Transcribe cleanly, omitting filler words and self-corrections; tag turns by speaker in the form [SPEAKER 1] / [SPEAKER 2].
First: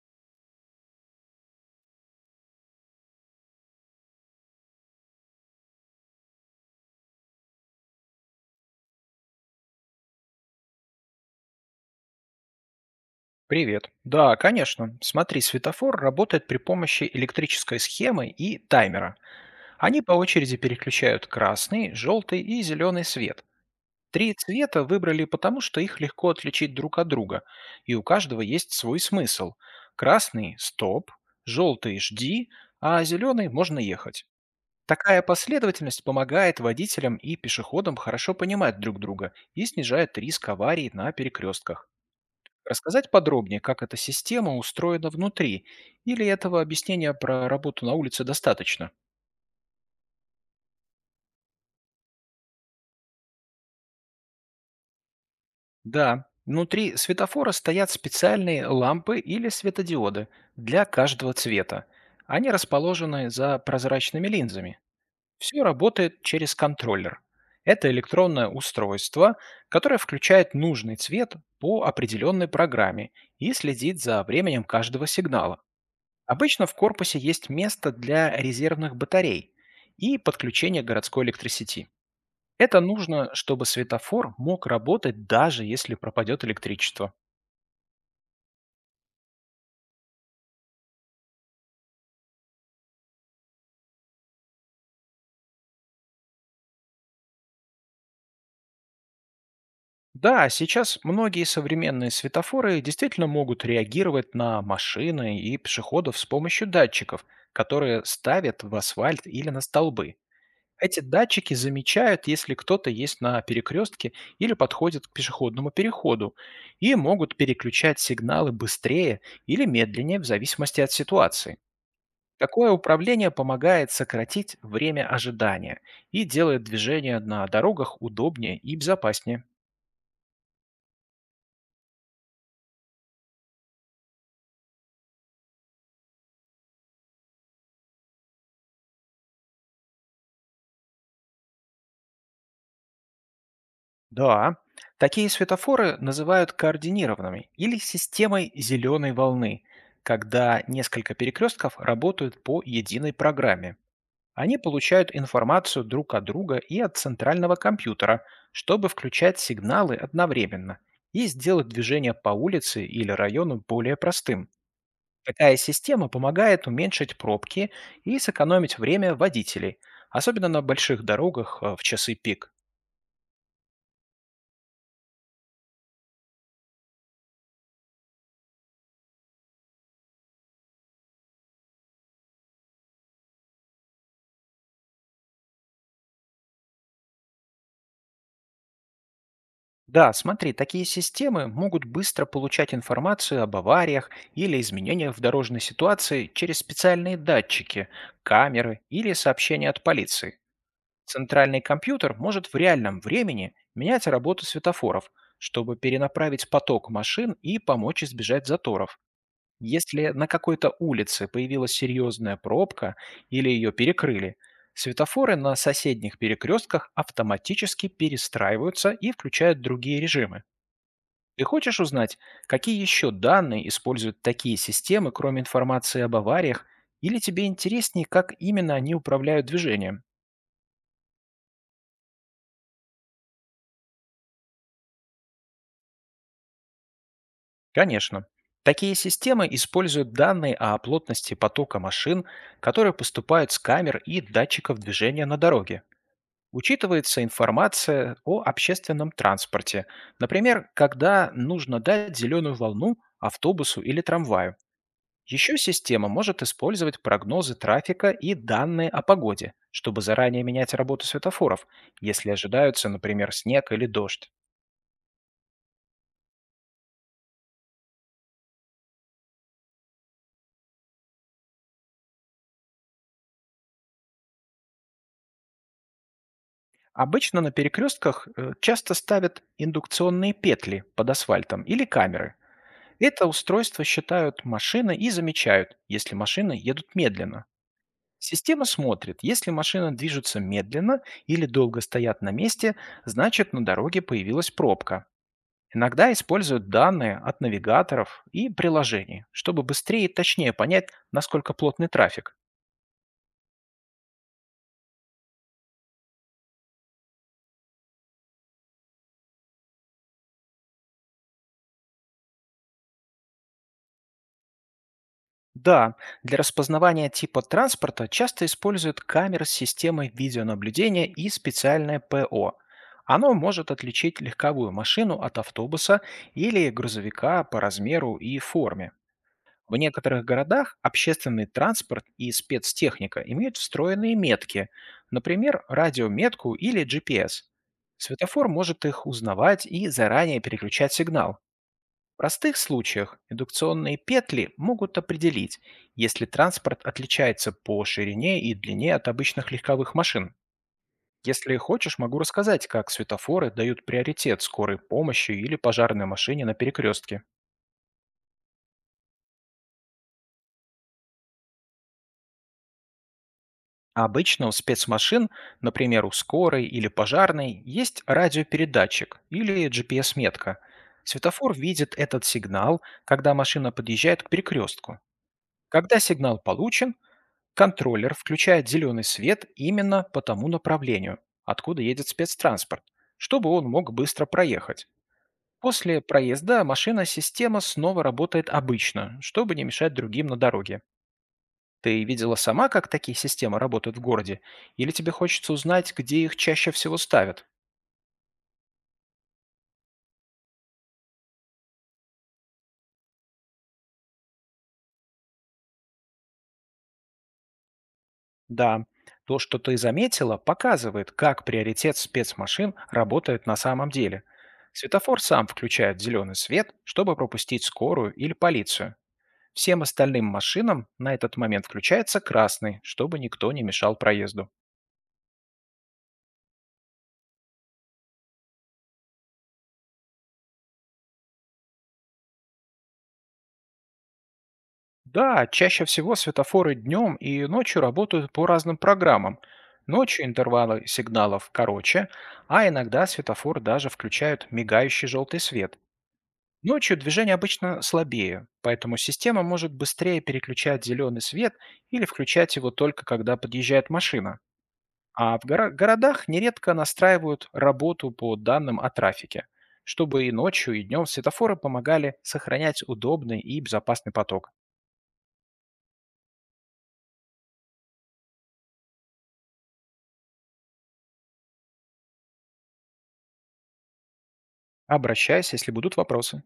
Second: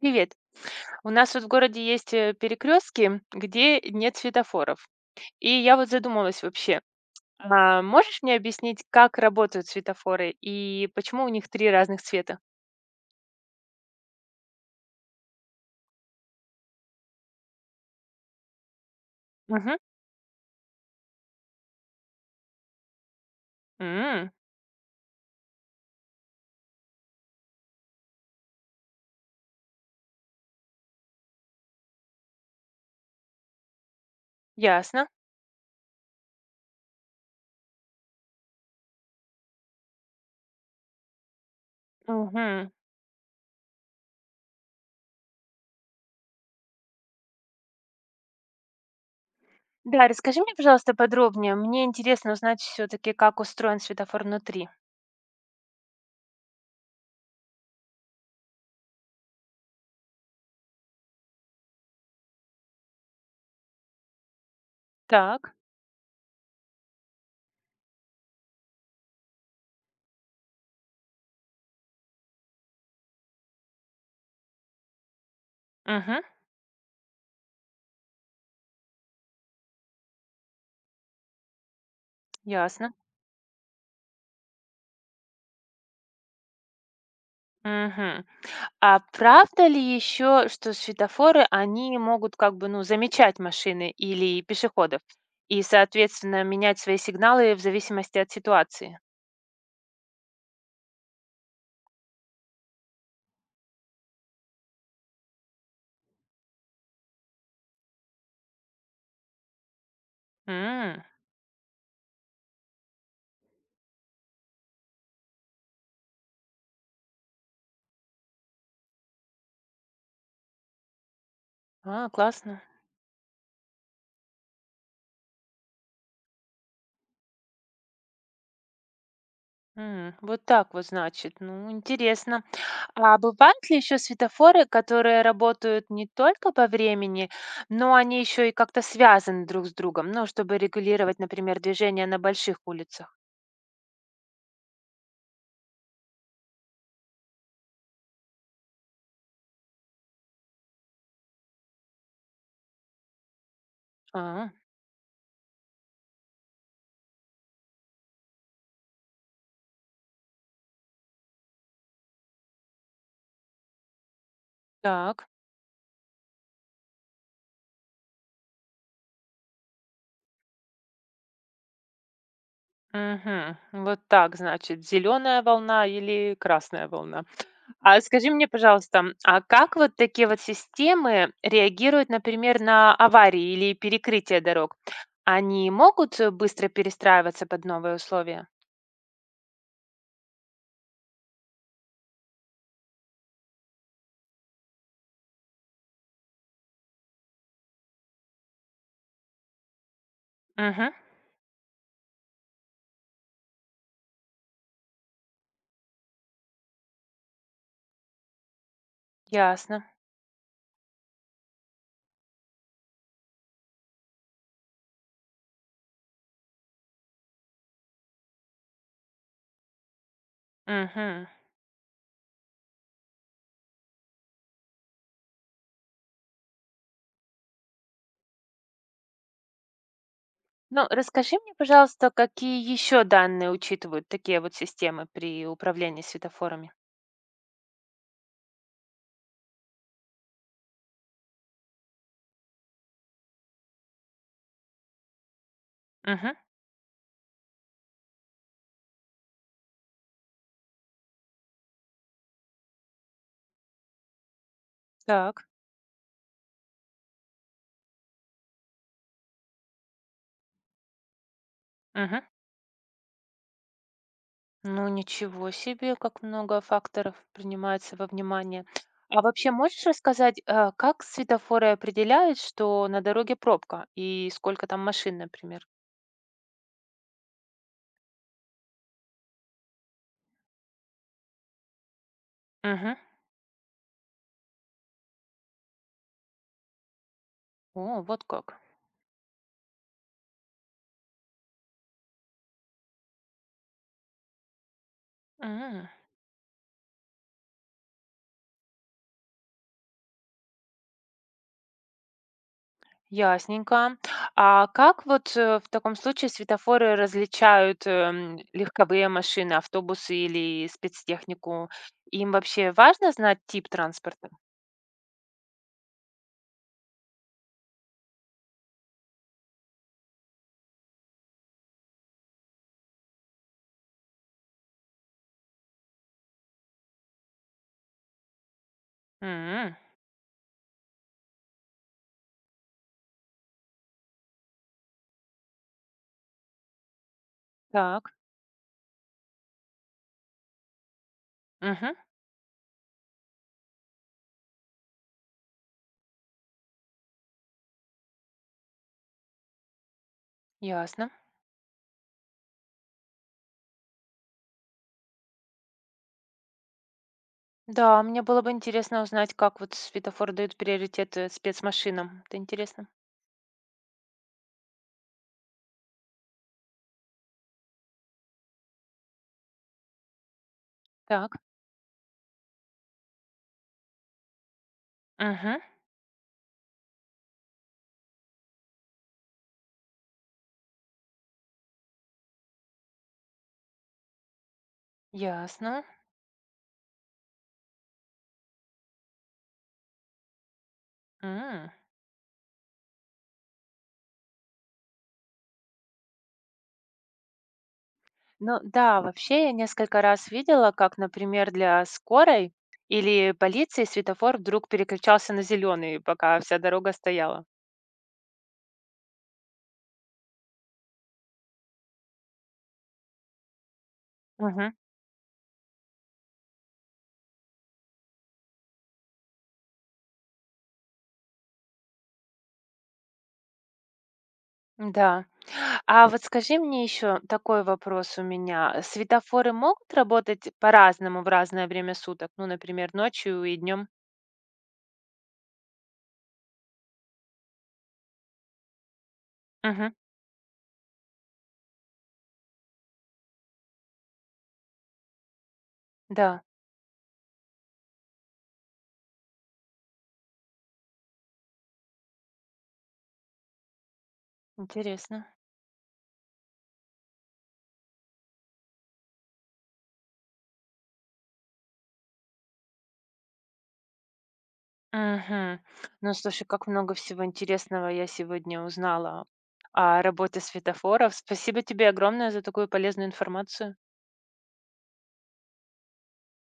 [SPEAKER 1] Привет. У нас вот в городе есть перекрестки, где нет светофоров. И я вот задумалась вообще, а можешь мне объяснить, как работают светофоры и почему у них три разных цвета?
[SPEAKER 2] Привет. Да, конечно. Смотри, светофор работает при помощи электрической схемы и таймера.
[SPEAKER 1] Угу.
[SPEAKER 2] Они по очереди переключают красный, желтый и зеленый свет. Три цвета выбрали потому, что их легко отличить друг от друга, и у каждого есть свой смысл. Красный – стоп, желтый – жди, а зеленый – можно ехать.
[SPEAKER 1] Ясно.
[SPEAKER 2] Такая последовательность помогает водителям и пешеходам хорошо понимать друг друга и снижает риск аварий на перекрестках.
[SPEAKER 1] Мгм.
[SPEAKER 2] Рассказать подробнее, как эта система устроена внутри? Или этого объяснения про работу на улице достаточно?
[SPEAKER 1] Да, расскажи мне, пожалуйста, подробнее. Мне интересно узнать все-таки, как устроен светофор внутри.
[SPEAKER 2] Да, внутри светофора стоят специальные лампы или светодиоды для каждого цвета. Они расположены за прозрачными линзами.
[SPEAKER 1] Так.
[SPEAKER 2] Все работает через контроллер. Это электронное устройство, которое включает нужный цвет по определенной программе и следит за временем каждого сигнала.
[SPEAKER 1] Угу.
[SPEAKER 2] Обычно в корпусе есть место для резервных батарей и подключения к городской электросети. Это
[SPEAKER 1] Ясно.
[SPEAKER 2] нужно, чтобы светофор мог работать, даже если пропадет электричество.
[SPEAKER 1] Мгм. А правда ли еще, что светофоры, они могут как бы, ну, замечать машины или пешеходов и, соответственно, менять свои сигналы в зависимости от ситуации?
[SPEAKER 2] Да, сейчас многие современные светофоры действительно могут реагировать на машины и пешеходов с помощью датчиков, которые ставят в асфальт или на столбы. Эти
[SPEAKER 1] М.
[SPEAKER 2] датчики замечают, если кто-то есть на перекрестке или подходит к пешеходному переходу, и могут переключать сигналы быстрее или медленнее в зависимости от ситуации.
[SPEAKER 1] А, классно.
[SPEAKER 2] Такое управление помогает сократить время ожидания и делает движение на дорогах удобнее и безопаснее.
[SPEAKER 1] М. Вот так вот, значит. Ну, интересно. А бывают ли еще светофоры, которые работают не только по времени, но они еще и как-то связаны друг с другом, ну, чтобы регулировать, например, движение на больших улицах?
[SPEAKER 2] Да, такие светофоры называют координированными или системой зеленой волны, когда несколько перекрестков работают по единой программе.
[SPEAKER 1] А,
[SPEAKER 2] Они получают информацию друг от друга и от центрального компьютера, чтобы включать сигналы одновременно и сделать движение по улице или району более простым.
[SPEAKER 1] так.
[SPEAKER 2] Такая система помогает уменьшить пробки и сэкономить время водителей, особенно на больших дорогах в часы пик.
[SPEAKER 1] Мгм. Вот так, значит, зеленая волна или красная волна. А скажи мне, пожалуйста, а как вот такие вот системы реагируют, например, на аварии или перекрытие дорог? Они могут быстро перестраиваться под новые условия?
[SPEAKER 2] Да, смотри, такие системы могут быстро получать информацию об авариях или изменениях в дорожной ситуации через специальные датчики, камеры или сообщения от полиции.
[SPEAKER 1] Мгм.
[SPEAKER 2] Центральный компьютер может в реальном времени менять работу светофоров, чтобы перенаправить поток машин и помочь избежать заторов.
[SPEAKER 1] Ясно.
[SPEAKER 2] Если на какой-то улице появилась серьезная пробка или ее перекрыли, светофоры на соседних перекрестках автоматически перестраиваются и включают другие режимы.
[SPEAKER 1] Мгм.
[SPEAKER 2] Ты хочешь узнать, какие еще данные используют такие системы, кроме информации об авариях, или тебе интереснее, как именно они управляют движением?
[SPEAKER 1] Ну, расскажи мне, пожалуйста, какие еще данные учитывают такие вот системы при управлении светофорами?
[SPEAKER 2] Конечно. Такие системы используют данные о плотности потока машин, которые поступают с камер и датчиков движения на дороге.
[SPEAKER 1] Мгм.
[SPEAKER 2] Учитывается информация о общественном транспорте, например, когда нужно дать зеленую волну автобусу или трамваю.
[SPEAKER 1] Так.
[SPEAKER 2] Еще система может использовать прогнозы трафика и данные о погоде, чтобы заранее менять работу светофоров,
[SPEAKER 1] Мгм.
[SPEAKER 2] если ожидаются, например, снег или дождь.
[SPEAKER 1] Ну, ничего себе, как много факторов принимается во внимание. А вообще можешь рассказать, как светофоры определяют, что на дороге пробка и сколько там машин, например?
[SPEAKER 2] Обычно на перекрестках часто ставят индукционные петли под асфальтом или камеры.
[SPEAKER 1] Мгм.
[SPEAKER 2] Это устройство считают машины и замечают, если машины едут медленно.
[SPEAKER 1] О, вот как.
[SPEAKER 2] Система смотрит, если машины движутся медленно или долго стоят на месте, значит, на дороге появилась пробка.
[SPEAKER 1] М.
[SPEAKER 2] Иногда используют данные от навигаторов и приложений, чтобы быстрее и точнее понять, насколько плотный трафик.
[SPEAKER 1] Ясненько. А как вот в таком случае светофоры различают легковые машины, автобусы или спецтехнику? Им вообще важно знать тип транспорта?
[SPEAKER 2] Да, для распознавания типа транспорта часто используют камеры с системой видеонаблюдения и специальное ПО. Оно может отличить легковую машину от автобуса или грузовика по размеру и форме. В
[SPEAKER 1] М.
[SPEAKER 2] некоторых городах общественный транспорт и спецтехника имеют встроенные метки, например, радиометку или GPS.
[SPEAKER 1] Так.
[SPEAKER 2] Светофор может их узнавать и заранее переключать сигнал.
[SPEAKER 1] Мгм.
[SPEAKER 2] В простых случаях индукционные петли могут определить, если транспорт отличается по ширине и длине от обычных легковых машин.
[SPEAKER 1] Ясно.
[SPEAKER 2] Если хочешь, могу рассказать, как светофоры дают приоритет скорой помощи или пожарной машине на перекрестке.
[SPEAKER 1] Да, мне было бы интересно узнать, как вот светофор дают приоритет спецмашинам. Это интересно.
[SPEAKER 2] Обычно у спецмашин, например у скорой или пожарной, есть радиопередатчик или GPS-метка.
[SPEAKER 1] Так,
[SPEAKER 2] Светофор видит этот сигнал, когда машина подъезжает к перекрестку.
[SPEAKER 1] мгм,
[SPEAKER 2] Когда сигнал получен, контроллер включает зеленый свет именно по тому направлению, откуда едет спецтранспорт, чтобы он мог быстро проехать.
[SPEAKER 1] ясно.
[SPEAKER 2] После проезда машина-система снова работает обычно, чтобы не мешать другим на дороге.
[SPEAKER 1] М.
[SPEAKER 2] Ты видела сама, как такие системы работают в городе? Или тебе хочется узнать, где их чаще всего ставят?
[SPEAKER 1] Ну да, вообще я несколько раз видела, как, например, для скорой или полиции светофор вдруг переключался на зеленый, пока вся дорога стояла.
[SPEAKER 2] Да, то, что ты заметила, показывает, как приоритет спецмашин работает на самом деле.
[SPEAKER 1] Мгм.
[SPEAKER 2] Светофор сам включает зеленый свет, чтобы пропустить скорую или полицию. Всем остальным машинам на этот момент включается красный, чтобы никто не мешал проезду.
[SPEAKER 1] Да. А вот скажи мне еще такой вопрос у меня. Светофоры могут работать по-разному в разное время суток? Ну, например, ночью и днем?
[SPEAKER 2] Да, чаще всего светофоры днем и ночью работают по разным программам.
[SPEAKER 1] Мгм.
[SPEAKER 2] Ночью интервалы сигналов короче, а иногда светофор даже включают мигающий желтый свет.
[SPEAKER 1] Да,
[SPEAKER 2] Ночью движение обычно слабее, поэтому система может быстрее переключать зеленый свет или включать его только когда подъезжает машина.
[SPEAKER 1] интересно.
[SPEAKER 2] А в городах нередко настраивают работу по данным о трафике, чтобы и ночью, и днем светофоры помогали сохранять удобный и безопасный поток.
[SPEAKER 1] Мгм. Ну, слушай, как много всего интересного я сегодня узнала о работе светофоров. Спасибо тебе огромное за такую полезную информацию.
[SPEAKER 2] Обращайся, если будут вопросы.